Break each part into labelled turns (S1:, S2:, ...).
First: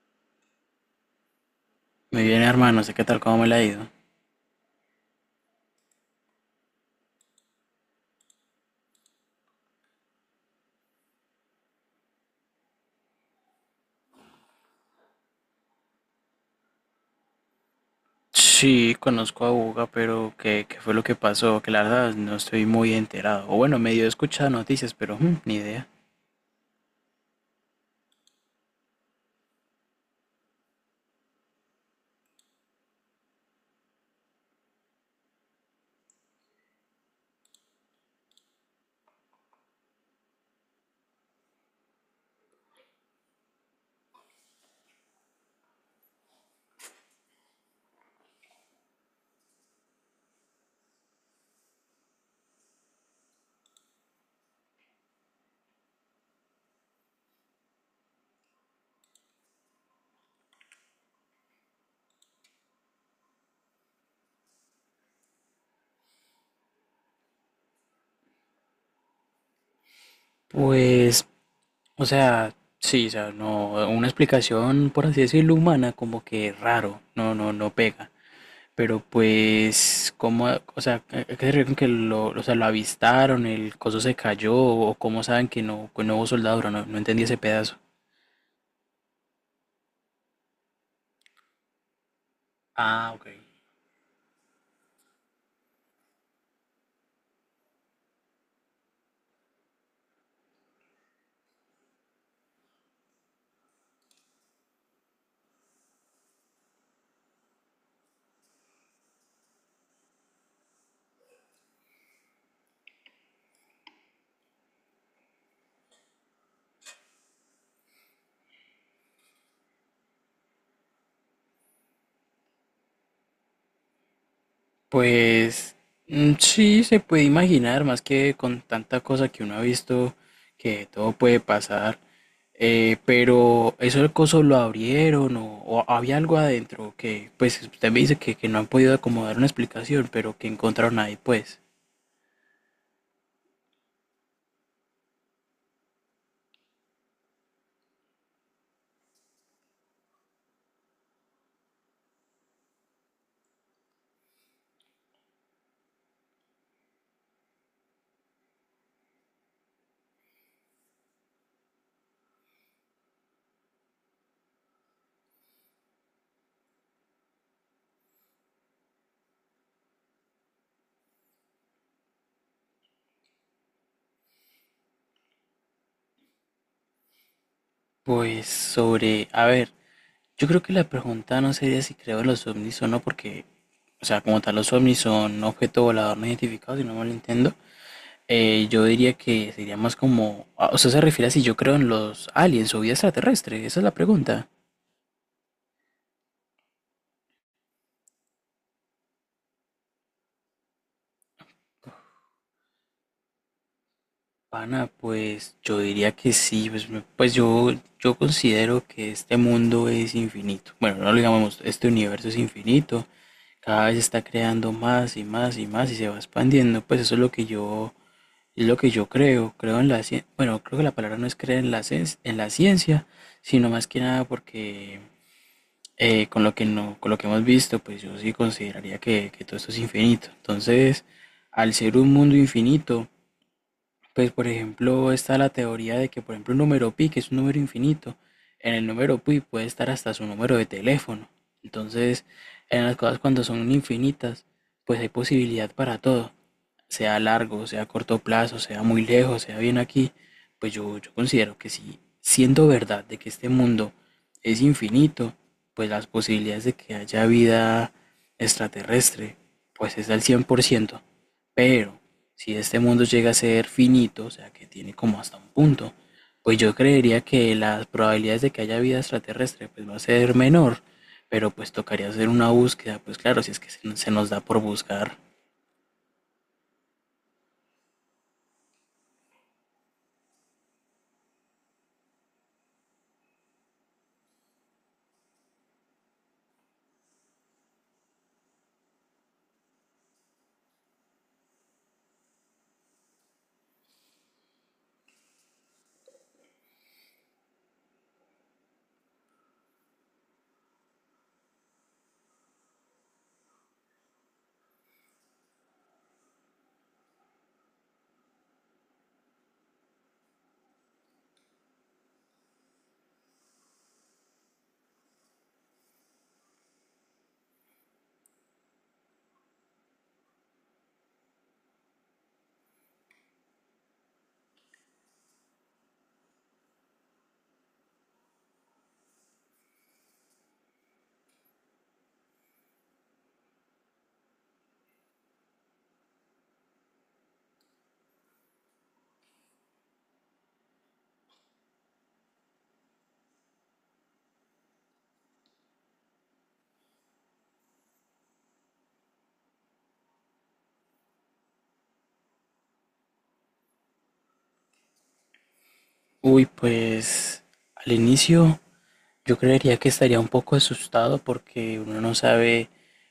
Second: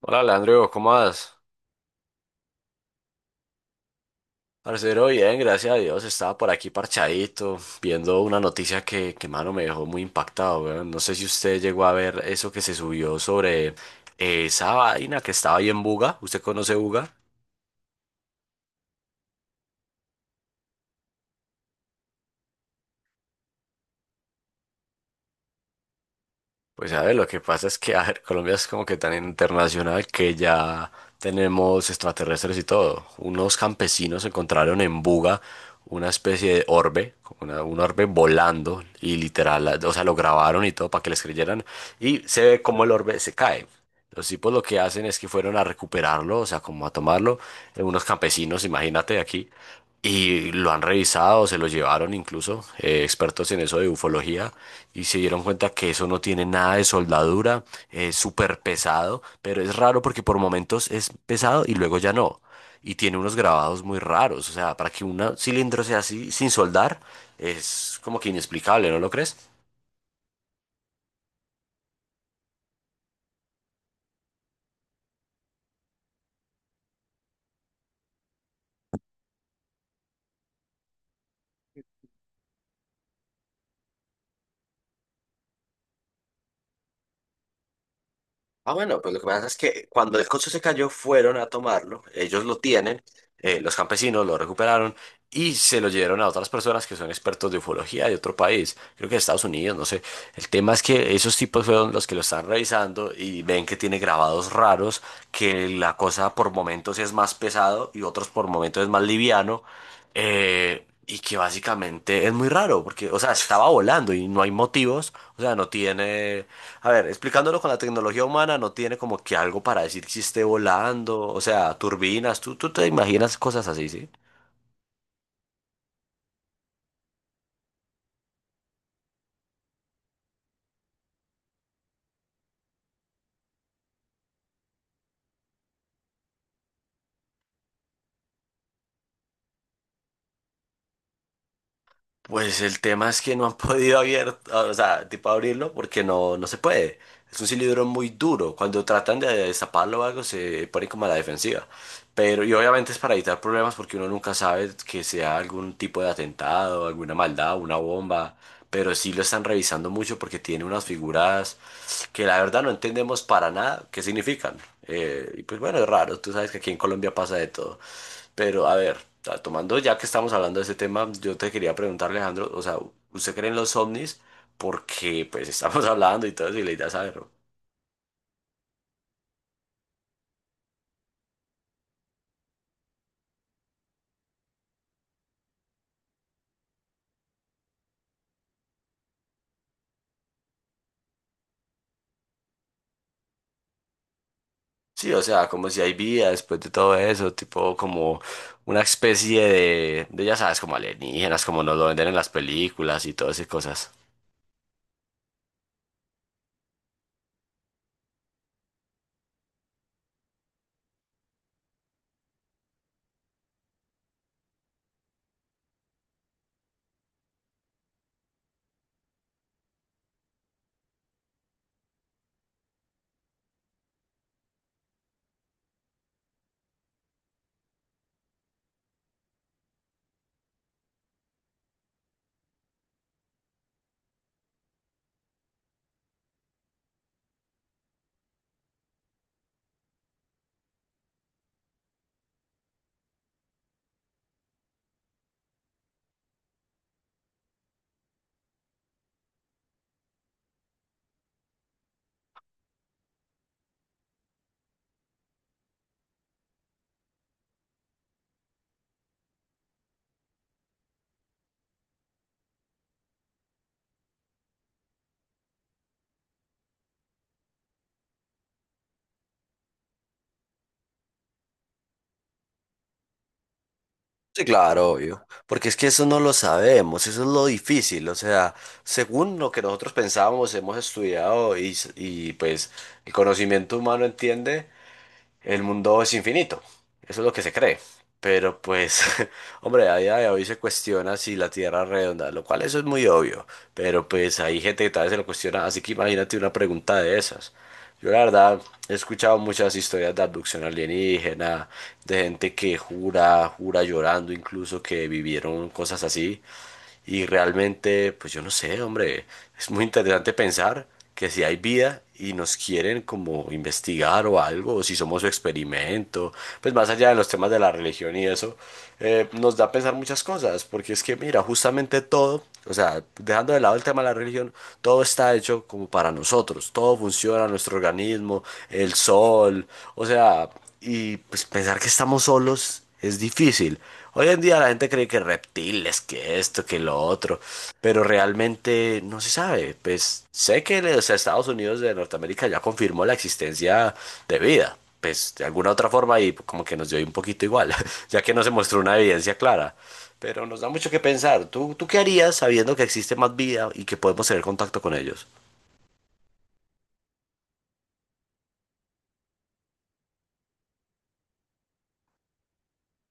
S1: Hola, Leandro, ¿cómo vas?
S2: Muy bien, hermano, sé qué tal, cómo me la ha ido.
S1: Parcero, bien, gracias a Dios. Estaba por aquí parchadito, viendo una noticia que mano, me dejó muy impactado, weón. No sé si usted llegó a ver eso que se subió sobre esa vaina que estaba ahí en Buga. ¿Usted conoce Buga?
S2: Sí, conozco a Buga, pero ¿qué fue lo que pasó? Que la verdad no estoy muy enterado. O bueno, medio he escuchado noticias, pero ni idea.
S1: Pues a ver, lo que pasa es que a ver, Colombia es como que tan internacional que ya tenemos extraterrestres y todo. Unos campesinos encontraron en Buga una especie de orbe, como un orbe volando y literal, o sea, lo grabaron y todo para que les creyeran y se ve como el orbe se cae. Los tipos lo que hacen es que fueron a recuperarlo, o sea, como a tomarlo, unos campesinos, imagínate aquí, y lo han revisado, se lo llevaron incluso expertos en eso de ufología y se dieron cuenta que eso no tiene nada de soldadura, es súper pesado, pero es raro porque por momentos es pesado y luego ya no. Y tiene unos grabados muy raros, o sea, para que un cilindro sea así sin soldar es como que inexplicable, ¿no lo crees?
S2: Pues, o sea, sí, o sea, no, una explicación, por así decirlo, humana, como que raro, no, no, no pega. Pero pues, ¿cómo, o sea, a qué se refiere con que lo, o sea, lo avistaron, el coso se cayó, o cómo saben que no, hubo soldadura? No, no entendí ese pedazo.
S1: Ah, bueno, pues lo que pasa es que cuando el coche se cayó fueron a tomarlo, ellos lo tienen,
S2: Ah, ok.
S1: los campesinos lo recuperaron y se lo llevaron a otras personas que son expertos de ufología de otro país, creo que de Estados Unidos, no sé. El tema es que esos tipos fueron los que lo están revisando y ven que tiene grabados raros, que la cosa por momentos es más pesado y otros por momentos es más liviano. Y que básicamente es muy raro, porque, o sea, estaba volando y no hay motivos, o sea, no tiene a ver, explicándolo con la tecnología humana, no tiene como que algo para decir si esté volando, o sea, turbinas, tú te imaginas cosas así, ¿sí?
S2: Pues sí, se puede imaginar, más que con tanta cosa que uno ha visto, que todo puede pasar, pero eso el coso lo abrieron o, había algo adentro que, pues usted me dice que no han podido acomodar una explicación, pero que encontraron ahí, pues.
S1: Pues el tema es que no han podido abrir, o sea, tipo abrirlo porque no se puede. Es un cilindro muy duro. Cuando tratan de destaparlo o algo, se pone como a la defensiva. Pero, y obviamente es para evitar problemas porque uno nunca sabe que sea algún tipo de atentado, alguna maldad, una bomba. Pero sí lo están revisando mucho porque tiene unas figuras que la verdad no entendemos para nada qué significan. Y pues bueno, es raro. Tú sabes que aquí en Colombia pasa de todo. Pero a ver, tomando ya que estamos hablando de ese tema, yo te quería preguntar, Alejandro, o sea, ¿usted cree en los ovnis? Porque pues estamos hablando y todo eso y la idea es saberlo.
S2: Pues a ver, yo creo que la pregunta no sería si creo en los ovnis o no, porque, o sea, como tal, los ovnis son objeto volador no identificado, si no mal entiendo. Yo diría que sería más como, ah, o sea, se refiere a si yo creo en los aliens o vida extraterrestre, esa es la pregunta.
S1: Sí, o sea, como si hay vida después de todo eso, tipo como una especie de ya sabes, como alienígenas, como nos lo venden en las películas y todas esas cosas.
S2: Pana, pues yo diría que sí, pues, pues yo considero que este mundo es infinito. Bueno, no lo digamos, este universo es infinito, cada vez está creando más y más y más y se va expandiendo, pues eso es lo que yo, creo, creo en la ciencia. Bueno, creo que la palabra no es creer en la ciencia, sino más que nada porque con lo que no, con lo que hemos visto, pues yo sí consideraría que todo esto es infinito. Entonces, al ser un mundo infinito, pues por ejemplo está la teoría de que, por ejemplo, un número pi, que es un número infinito, en el número pi puede estar hasta su número de teléfono. Entonces, en las cosas cuando son infinitas, pues hay posibilidad para todo, sea a largo, sea a corto plazo, sea muy lejos, sea bien aquí, pues yo considero que si siendo verdad de que este mundo es infinito, pues las posibilidades de que haya vida extraterrestre, pues es al 100%. Pero si este mundo llega a ser finito, o sea que tiene como hasta un punto, pues yo creería que las probabilidades de que haya vida extraterrestre pues va a ser menor, pero pues tocaría hacer una búsqueda, pues claro, si es que se nos da
S1: Sí,
S2: por
S1: claro,
S2: buscar.
S1: obvio. Porque es que eso no lo sabemos, eso es lo difícil. O sea, según lo que nosotros pensábamos, hemos estudiado y pues el conocimiento humano entiende, el mundo es infinito. Eso es lo que se cree. Pero pues, hombre, a día de hoy se cuestiona si la Tierra es redonda, lo cual eso es muy obvio. Pero pues hay gente que tal vez se lo cuestiona, así que imagínate una pregunta de esas. Yo la verdad he escuchado muchas historias de abducción alienígena, de gente que jura, jura llorando incluso que vivieron cosas así. Y realmente, pues yo no sé, hombre, es muy interesante pensar que si hay vida y nos quieren como investigar o algo, o si somos su experimento, pues más allá de los temas de la religión y eso, nos da a pensar muchas cosas, porque es que mira, justamente todo, o sea, dejando de lado el tema de la religión, todo está hecho como para nosotros, todo funciona, nuestro organismo, el sol, o sea, y pues pensar que estamos solos es difícil. Hoy en día la gente cree que reptiles, que esto, que lo otro, pero realmente no se sabe. Pues sé que los Estados Unidos de Norteamérica ya confirmó la existencia de vida, pues de alguna otra forma y como que nos dio un poquito igual, ya que no se mostró una evidencia clara. Pero nos da mucho que pensar. ¿Tú qué harías sabiendo que existe más vida y que podemos tener contacto con ellos?
S2: Uy, pues al inicio yo creería que estaría un poco asustado porque uno no sabe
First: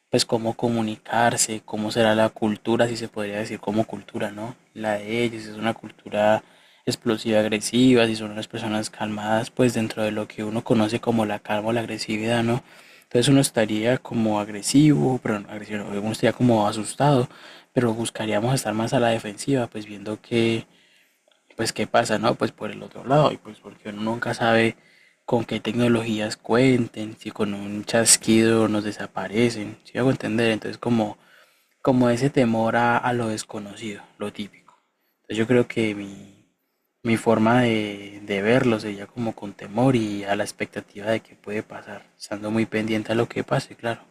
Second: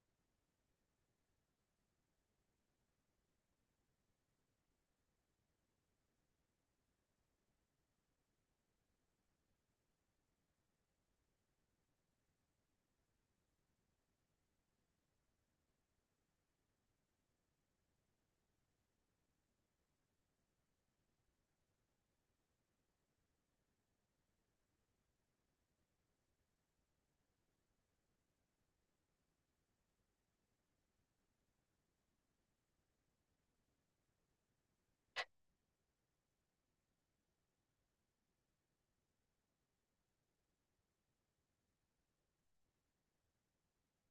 S2: pues cómo comunicarse, cómo será la cultura, si se podría decir como cultura, ¿no? La de ellos, si es una cultura explosiva, agresiva, si son unas personas calmadas, pues dentro de lo que uno conoce como la calma o la agresividad, ¿no? Entonces uno estaría como agresivo, pero no agresivo, uno estaría como asustado, pero buscaríamos estar más a la defensiva, pues viendo que pues qué pasa, ¿no? Pues por el otro lado, y pues porque uno nunca sabe con qué tecnologías cuenten, si con un chasquido nos desaparecen, si hago entender, entonces como ese temor a lo desconocido, lo típico. Entonces yo creo que mi, forma de verlo sería como con temor y a la expectativa de que puede pasar, estando muy pendiente a lo que pase, claro.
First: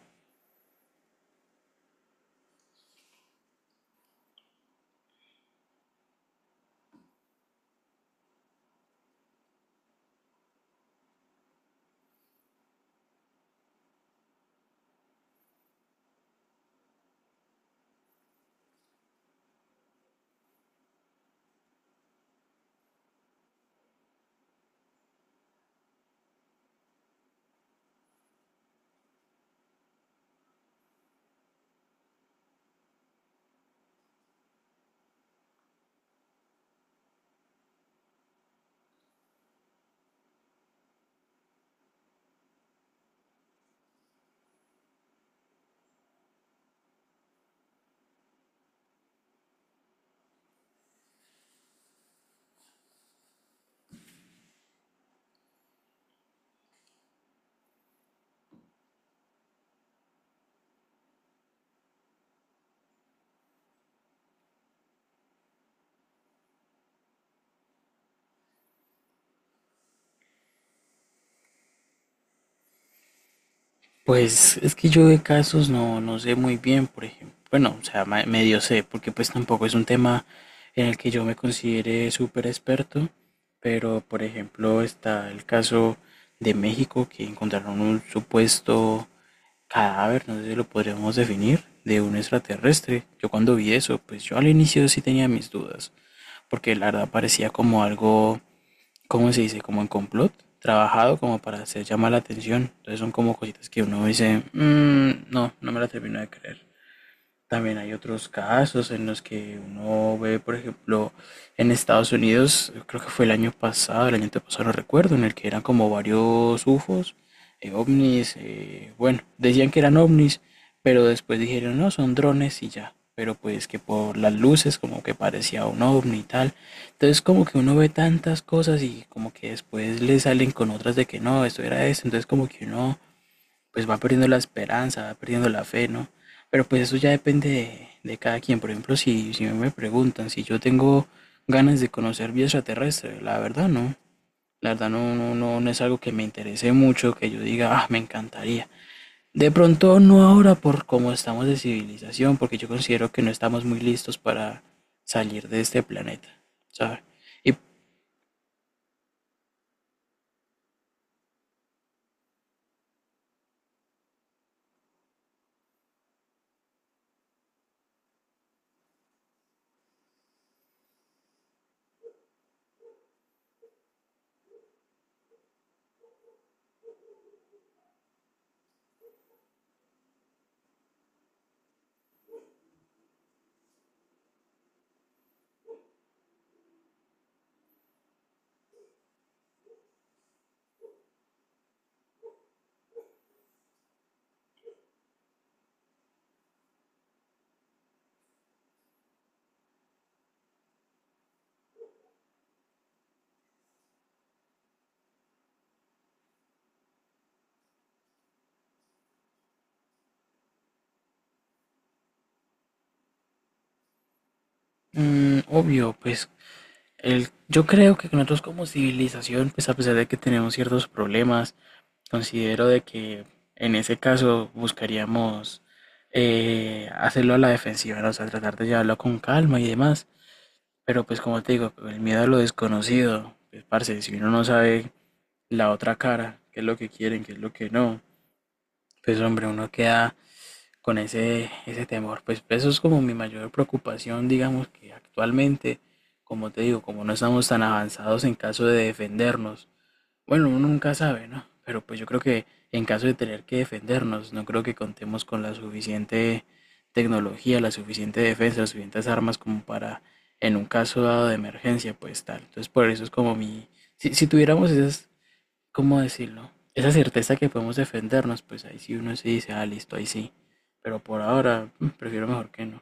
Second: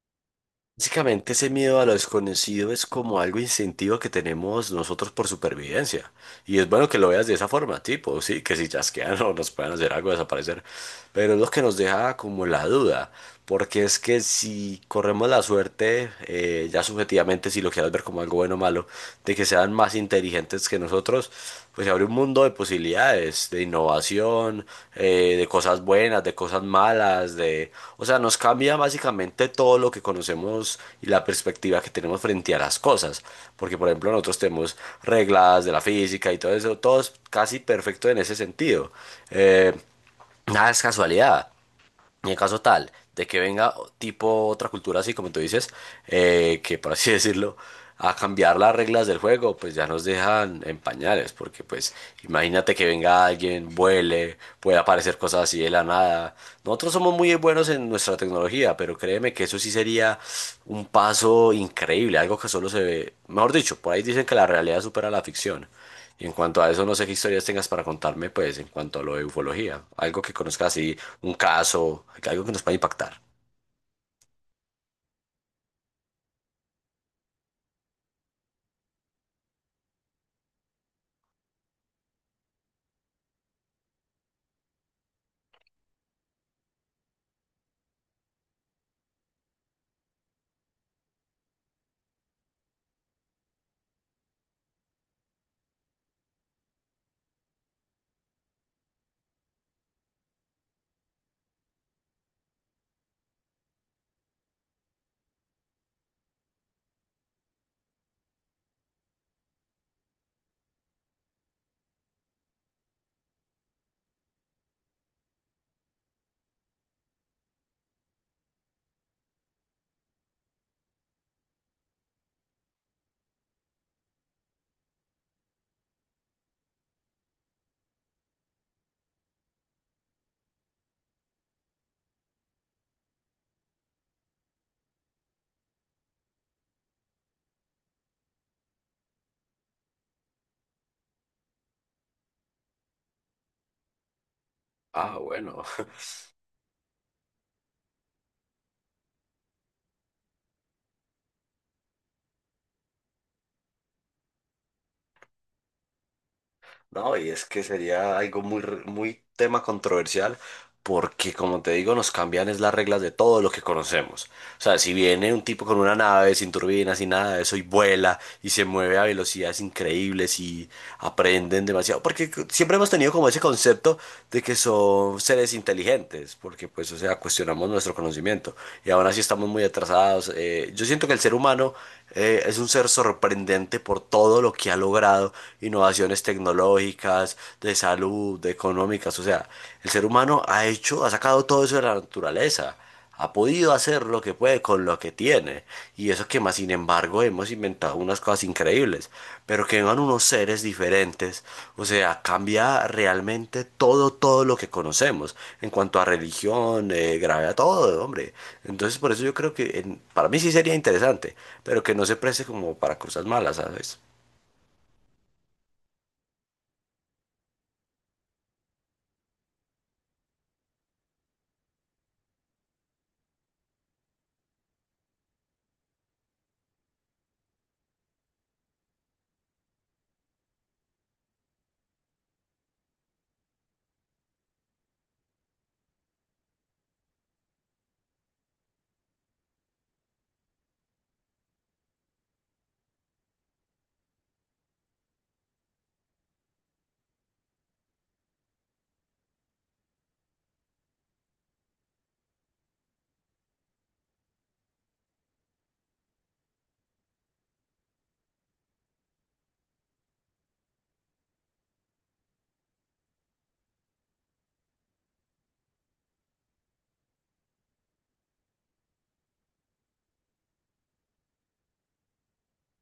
S1: Básicamente ese miedo a lo desconocido es como algo instintivo que tenemos nosotros por supervivencia. Y es bueno que lo veas de esa forma, tipo, sí, que si chasquean o nos pueden hacer algo desaparecer. Pero es lo que nos deja como la duda, porque es que si corremos la suerte, ya subjetivamente, si lo quieres ver como algo bueno o malo, de que sean más inteligentes inteligentes que nosotros, pues se abre un mundo de posibilidades, de innovación, de cosas buenas, de cosas malas, de, o sea, nos cambia básicamente todo lo que conocemos y la perspectiva que tenemos frente a las cosas, porque por ejemplo nosotros tenemos reglas de la física y todo eso, todo es casi perfecto en ese sentido. Eh, Nada es casualidad. Y en caso tal de que venga tipo otra cultura así como tú dices, que por así decirlo, a cambiar las reglas del juego, pues ya nos dejan en pañales, porque pues imagínate que venga alguien, vuele, puede aparecer cosas así de la nada. Nosotros somos muy buenos en nuestra tecnología, pero créeme que eso sí sería un paso increíble, algo que solo se ve, mejor dicho, por ahí dicen que la realidad supera la ficción. Y en cuanto a eso, no sé qué historias tengas para contarme, pues, en cuanto a lo de ufología. Algo que conozcas así, un caso, algo que nos pueda impactar.
S2: Pues es que yo de casos no sé muy bien, por ejemplo. Bueno, o sea, medio sé, porque pues tampoco es un tema en el que yo me considere súper experto, pero por ejemplo está el caso de México que encontraron un supuesto cadáver, no sé si lo podríamos definir, de un extraterrestre. Yo cuando vi eso, pues yo al inicio sí tenía mis dudas, porque la verdad parecía como algo ¿cómo se dice? Como en complot, trabajado como para hacer llamar la atención. Entonces son como cositas que uno dice, "Mm, no, no me la termino de creer". También hay otros casos en los que uno ve, por ejemplo, en Estados Unidos, creo que fue el año pasado, el año antepasado, no recuerdo, en el que eran como varios UFOs, ovnis, bueno, decían que eran ovnis, pero después dijeron, no, son drones y ya, pero pues que por las luces como que parecía un ovni y tal. Entonces como que uno ve tantas cosas y como que después le salen con otras de que no, esto era esto, entonces como que uno pues va perdiendo la esperanza, va perdiendo la fe, ¿no? Pero pues eso ya depende de, cada quien. Por ejemplo, si me preguntan si yo tengo ganas de conocer vida extraterrestre, la verdad no. La verdad no,
S1: Ah,
S2: no, no,
S1: bueno.
S2: no es algo que me interese mucho, que yo diga, ah, me encantaría. De pronto no ahora por cómo estamos de civilización, porque yo considero que no estamos muy listos para salir de este planeta, ¿sabes?
S1: No, y es
S2: Y
S1: que sería algo muy tema controversial. Porque, como te digo, nos cambian es las reglas de todo lo que conocemos. O sea, si viene un tipo con una nave sin turbinas y nada de eso y vuela y se mueve a velocidades increíbles y aprenden demasiado. Porque siempre hemos tenido como ese concepto de que son seres inteligentes, porque pues, o sea, cuestionamos nuestro conocimiento y aún así estamos muy atrasados. Yo siento que el ser humano es un ser sorprendente por todo lo que ha logrado, innovaciones tecnológicas, de salud, de económicas. O sea, el ser humano ha hecho, ha sacado todo eso de la naturaleza. Ha podido hacer lo que puede con lo que tiene. Y eso que más, sin embargo, hemos inventado unas cosas increíbles. Pero que vengan unos seres diferentes. O sea, cambia realmente todo, todo lo que conocemos. En cuanto a religión, gravedad, todo, hombre. Entonces, por eso yo creo que para mí sí sería interesante. Pero que no se preste como para cosas malas, ¿sabes?
S2: obvio, pues yo creo que nosotros como civilización, pues a pesar de que tenemos ciertos problemas, considero de que en ese caso buscaríamos hacerlo a la defensiva, ¿no? O sea, tratar de llevarlo con calma y demás. Pero pues como te digo, el miedo a lo desconocido, pues parce, si uno no sabe la otra cara, qué es lo que quieren, qué es lo que no, pues hombre, uno queda con ese, temor. Pues eso es como mi mayor preocupación, digamos que actualmente, como te digo, como no estamos tan avanzados en caso de defendernos, bueno, uno nunca sabe, ¿no? Pero pues yo creo que en caso de tener que defendernos, no creo que contemos con la suficiente tecnología, la suficiente defensa, las suficientes armas como para, en un caso dado de emergencia, pues tal. Entonces por eso es como mi... si, tuviéramos esas, ¿cómo decirlo? Esa certeza que podemos defendernos, pues ahí sí uno se dice, ah, listo, ahí sí. Pero por ahora, prefiero mejor que no.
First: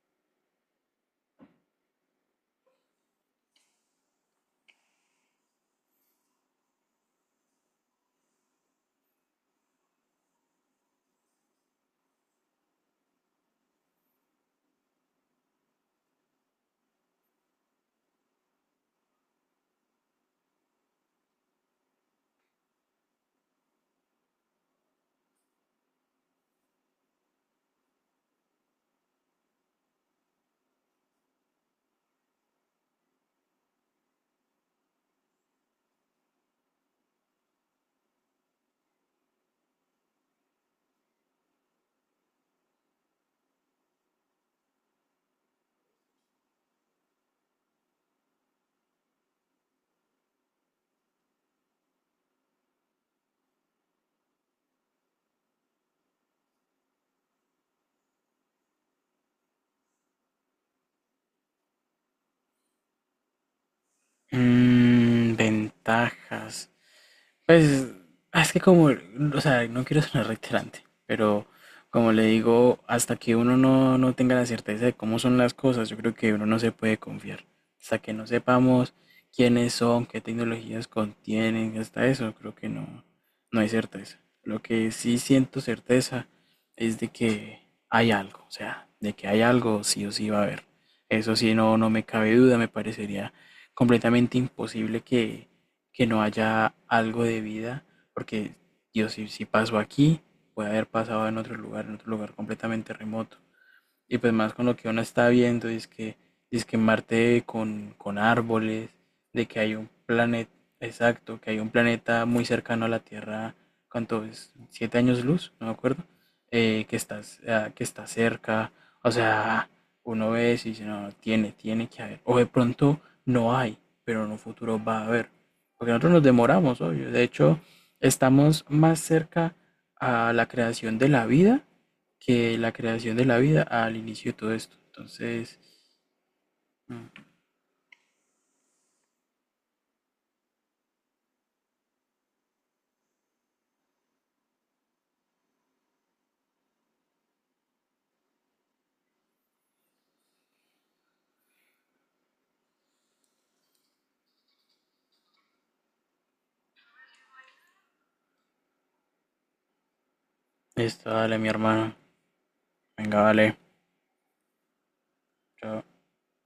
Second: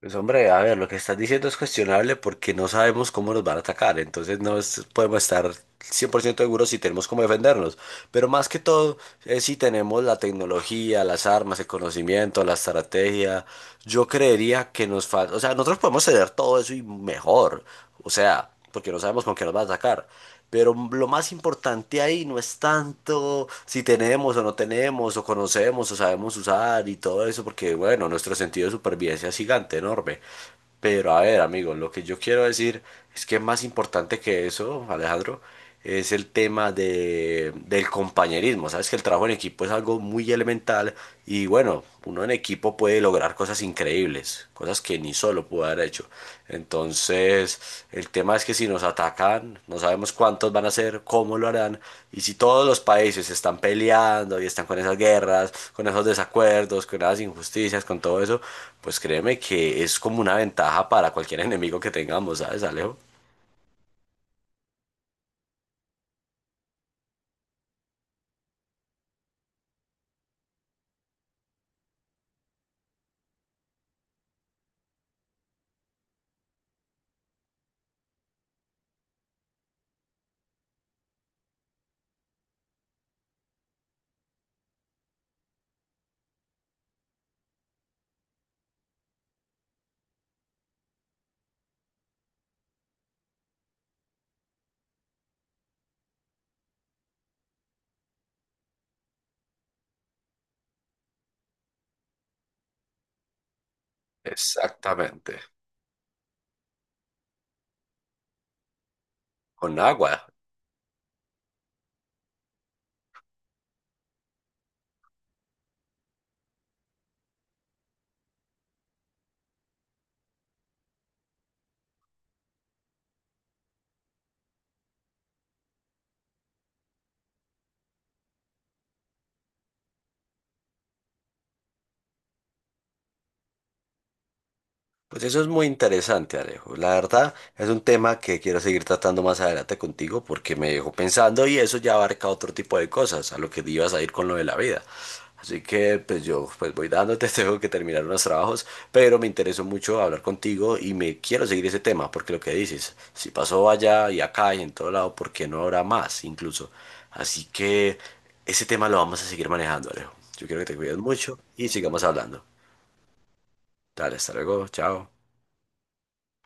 S1: Pues hombre, a ver, lo que estás diciendo es cuestionable porque no sabemos cómo nos van a atacar, entonces no es- podemos estar 100% seguros si tenemos cómo defendernos, pero más que todo es si tenemos la tecnología, las armas, el conocimiento, la estrategia. Yo creería que nos falta, o sea, nosotros podemos tener todo eso y mejor, o sea porque no sabemos con qué nos va a atacar. Pero lo más importante ahí no es tanto si tenemos o no tenemos, o conocemos o sabemos usar y todo eso, porque bueno, nuestro sentido de supervivencia es gigante, enorme. Pero a ver, amigos, lo que yo quiero decir es que más importante que eso, Alejandro, es el tema del compañerismo. Sabes que el trabajo en equipo es algo muy elemental y bueno, uno en equipo puede lograr cosas increíbles, cosas que ni solo pudo haber hecho. Entonces, el tema es que si nos atacan, no sabemos cuántos van a ser, cómo lo harán, y si todos los países están peleando y están con esas guerras, con esos desacuerdos, con esas injusticias, con todo eso, pues créeme que es como una ventaja para cualquier enemigo que tengamos, ¿sabes, Alejo?
S2: Mm, ventajas. Pues es que como, o sea, no quiero sonar reiterante, pero como le digo, hasta que uno no, tenga la certeza de cómo son las cosas, yo creo que uno no se puede confiar. Hasta que no sepamos quiénes son, qué tecnologías contienen, hasta eso, creo que no, hay certeza. Lo que sí siento certeza es de que hay algo, o sea, de que hay algo sí o sí va a haber. Eso sí, no, me cabe duda, me parecería completamente imposible que no haya algo de vida, porque Dios, si pasó aquí, puede haber pasado en otro lugar completamente remoto. Y pues más con lo que uno está
S1: Exactamente.
S2: viendo, es que Marte con árboles, de que hay
S1: Con
S2: un
S1: agua.
S2: planeta, exacto, que hay un planeta muy cercano a la Tierra, ¿cuánto es? ¿7 años luz? No me acuerdo. Que está cerca. O sea, uno ve eso y dice, no, no, tiene, tiene que haber. O de pronto no hay, pero en un futuro va a haber. Porque nosotros nos demoramos, obvio. De hecho, estamos más cerca a la creación de la vida que la creación de la vida al inicio de todo esto.
S1: Pues eso es
S2: Entonces,
S1: muy interesante, Alejo. La
S2: mm,
S1: verdad es un tema que quiero seguir tratando más adelante contigo porque me dejó pensando y eso ya abarca otro tipo de cosas a lo que ibas a ir con lo de la vida. Así que pues yo pues voy dándote, tengo que terminar unos trabajos, pero me interesó mucho hablar contigo y me quiero seguir ese tema porque lo que dices, si pasó allá y acá y en todo lado, ¿por qué no habrá más incluso? Así que ese tema lo vamos a seguir manejando, Alejo. Yo quiero que te cuides
S2: esto,
S1: mucho
S2: dale, mi
S1: y
S2: hermano.
S1: sigamos hablando.
S2: Venga, vale.
S1: Dale, hasta luego, chao.
S2: Chao.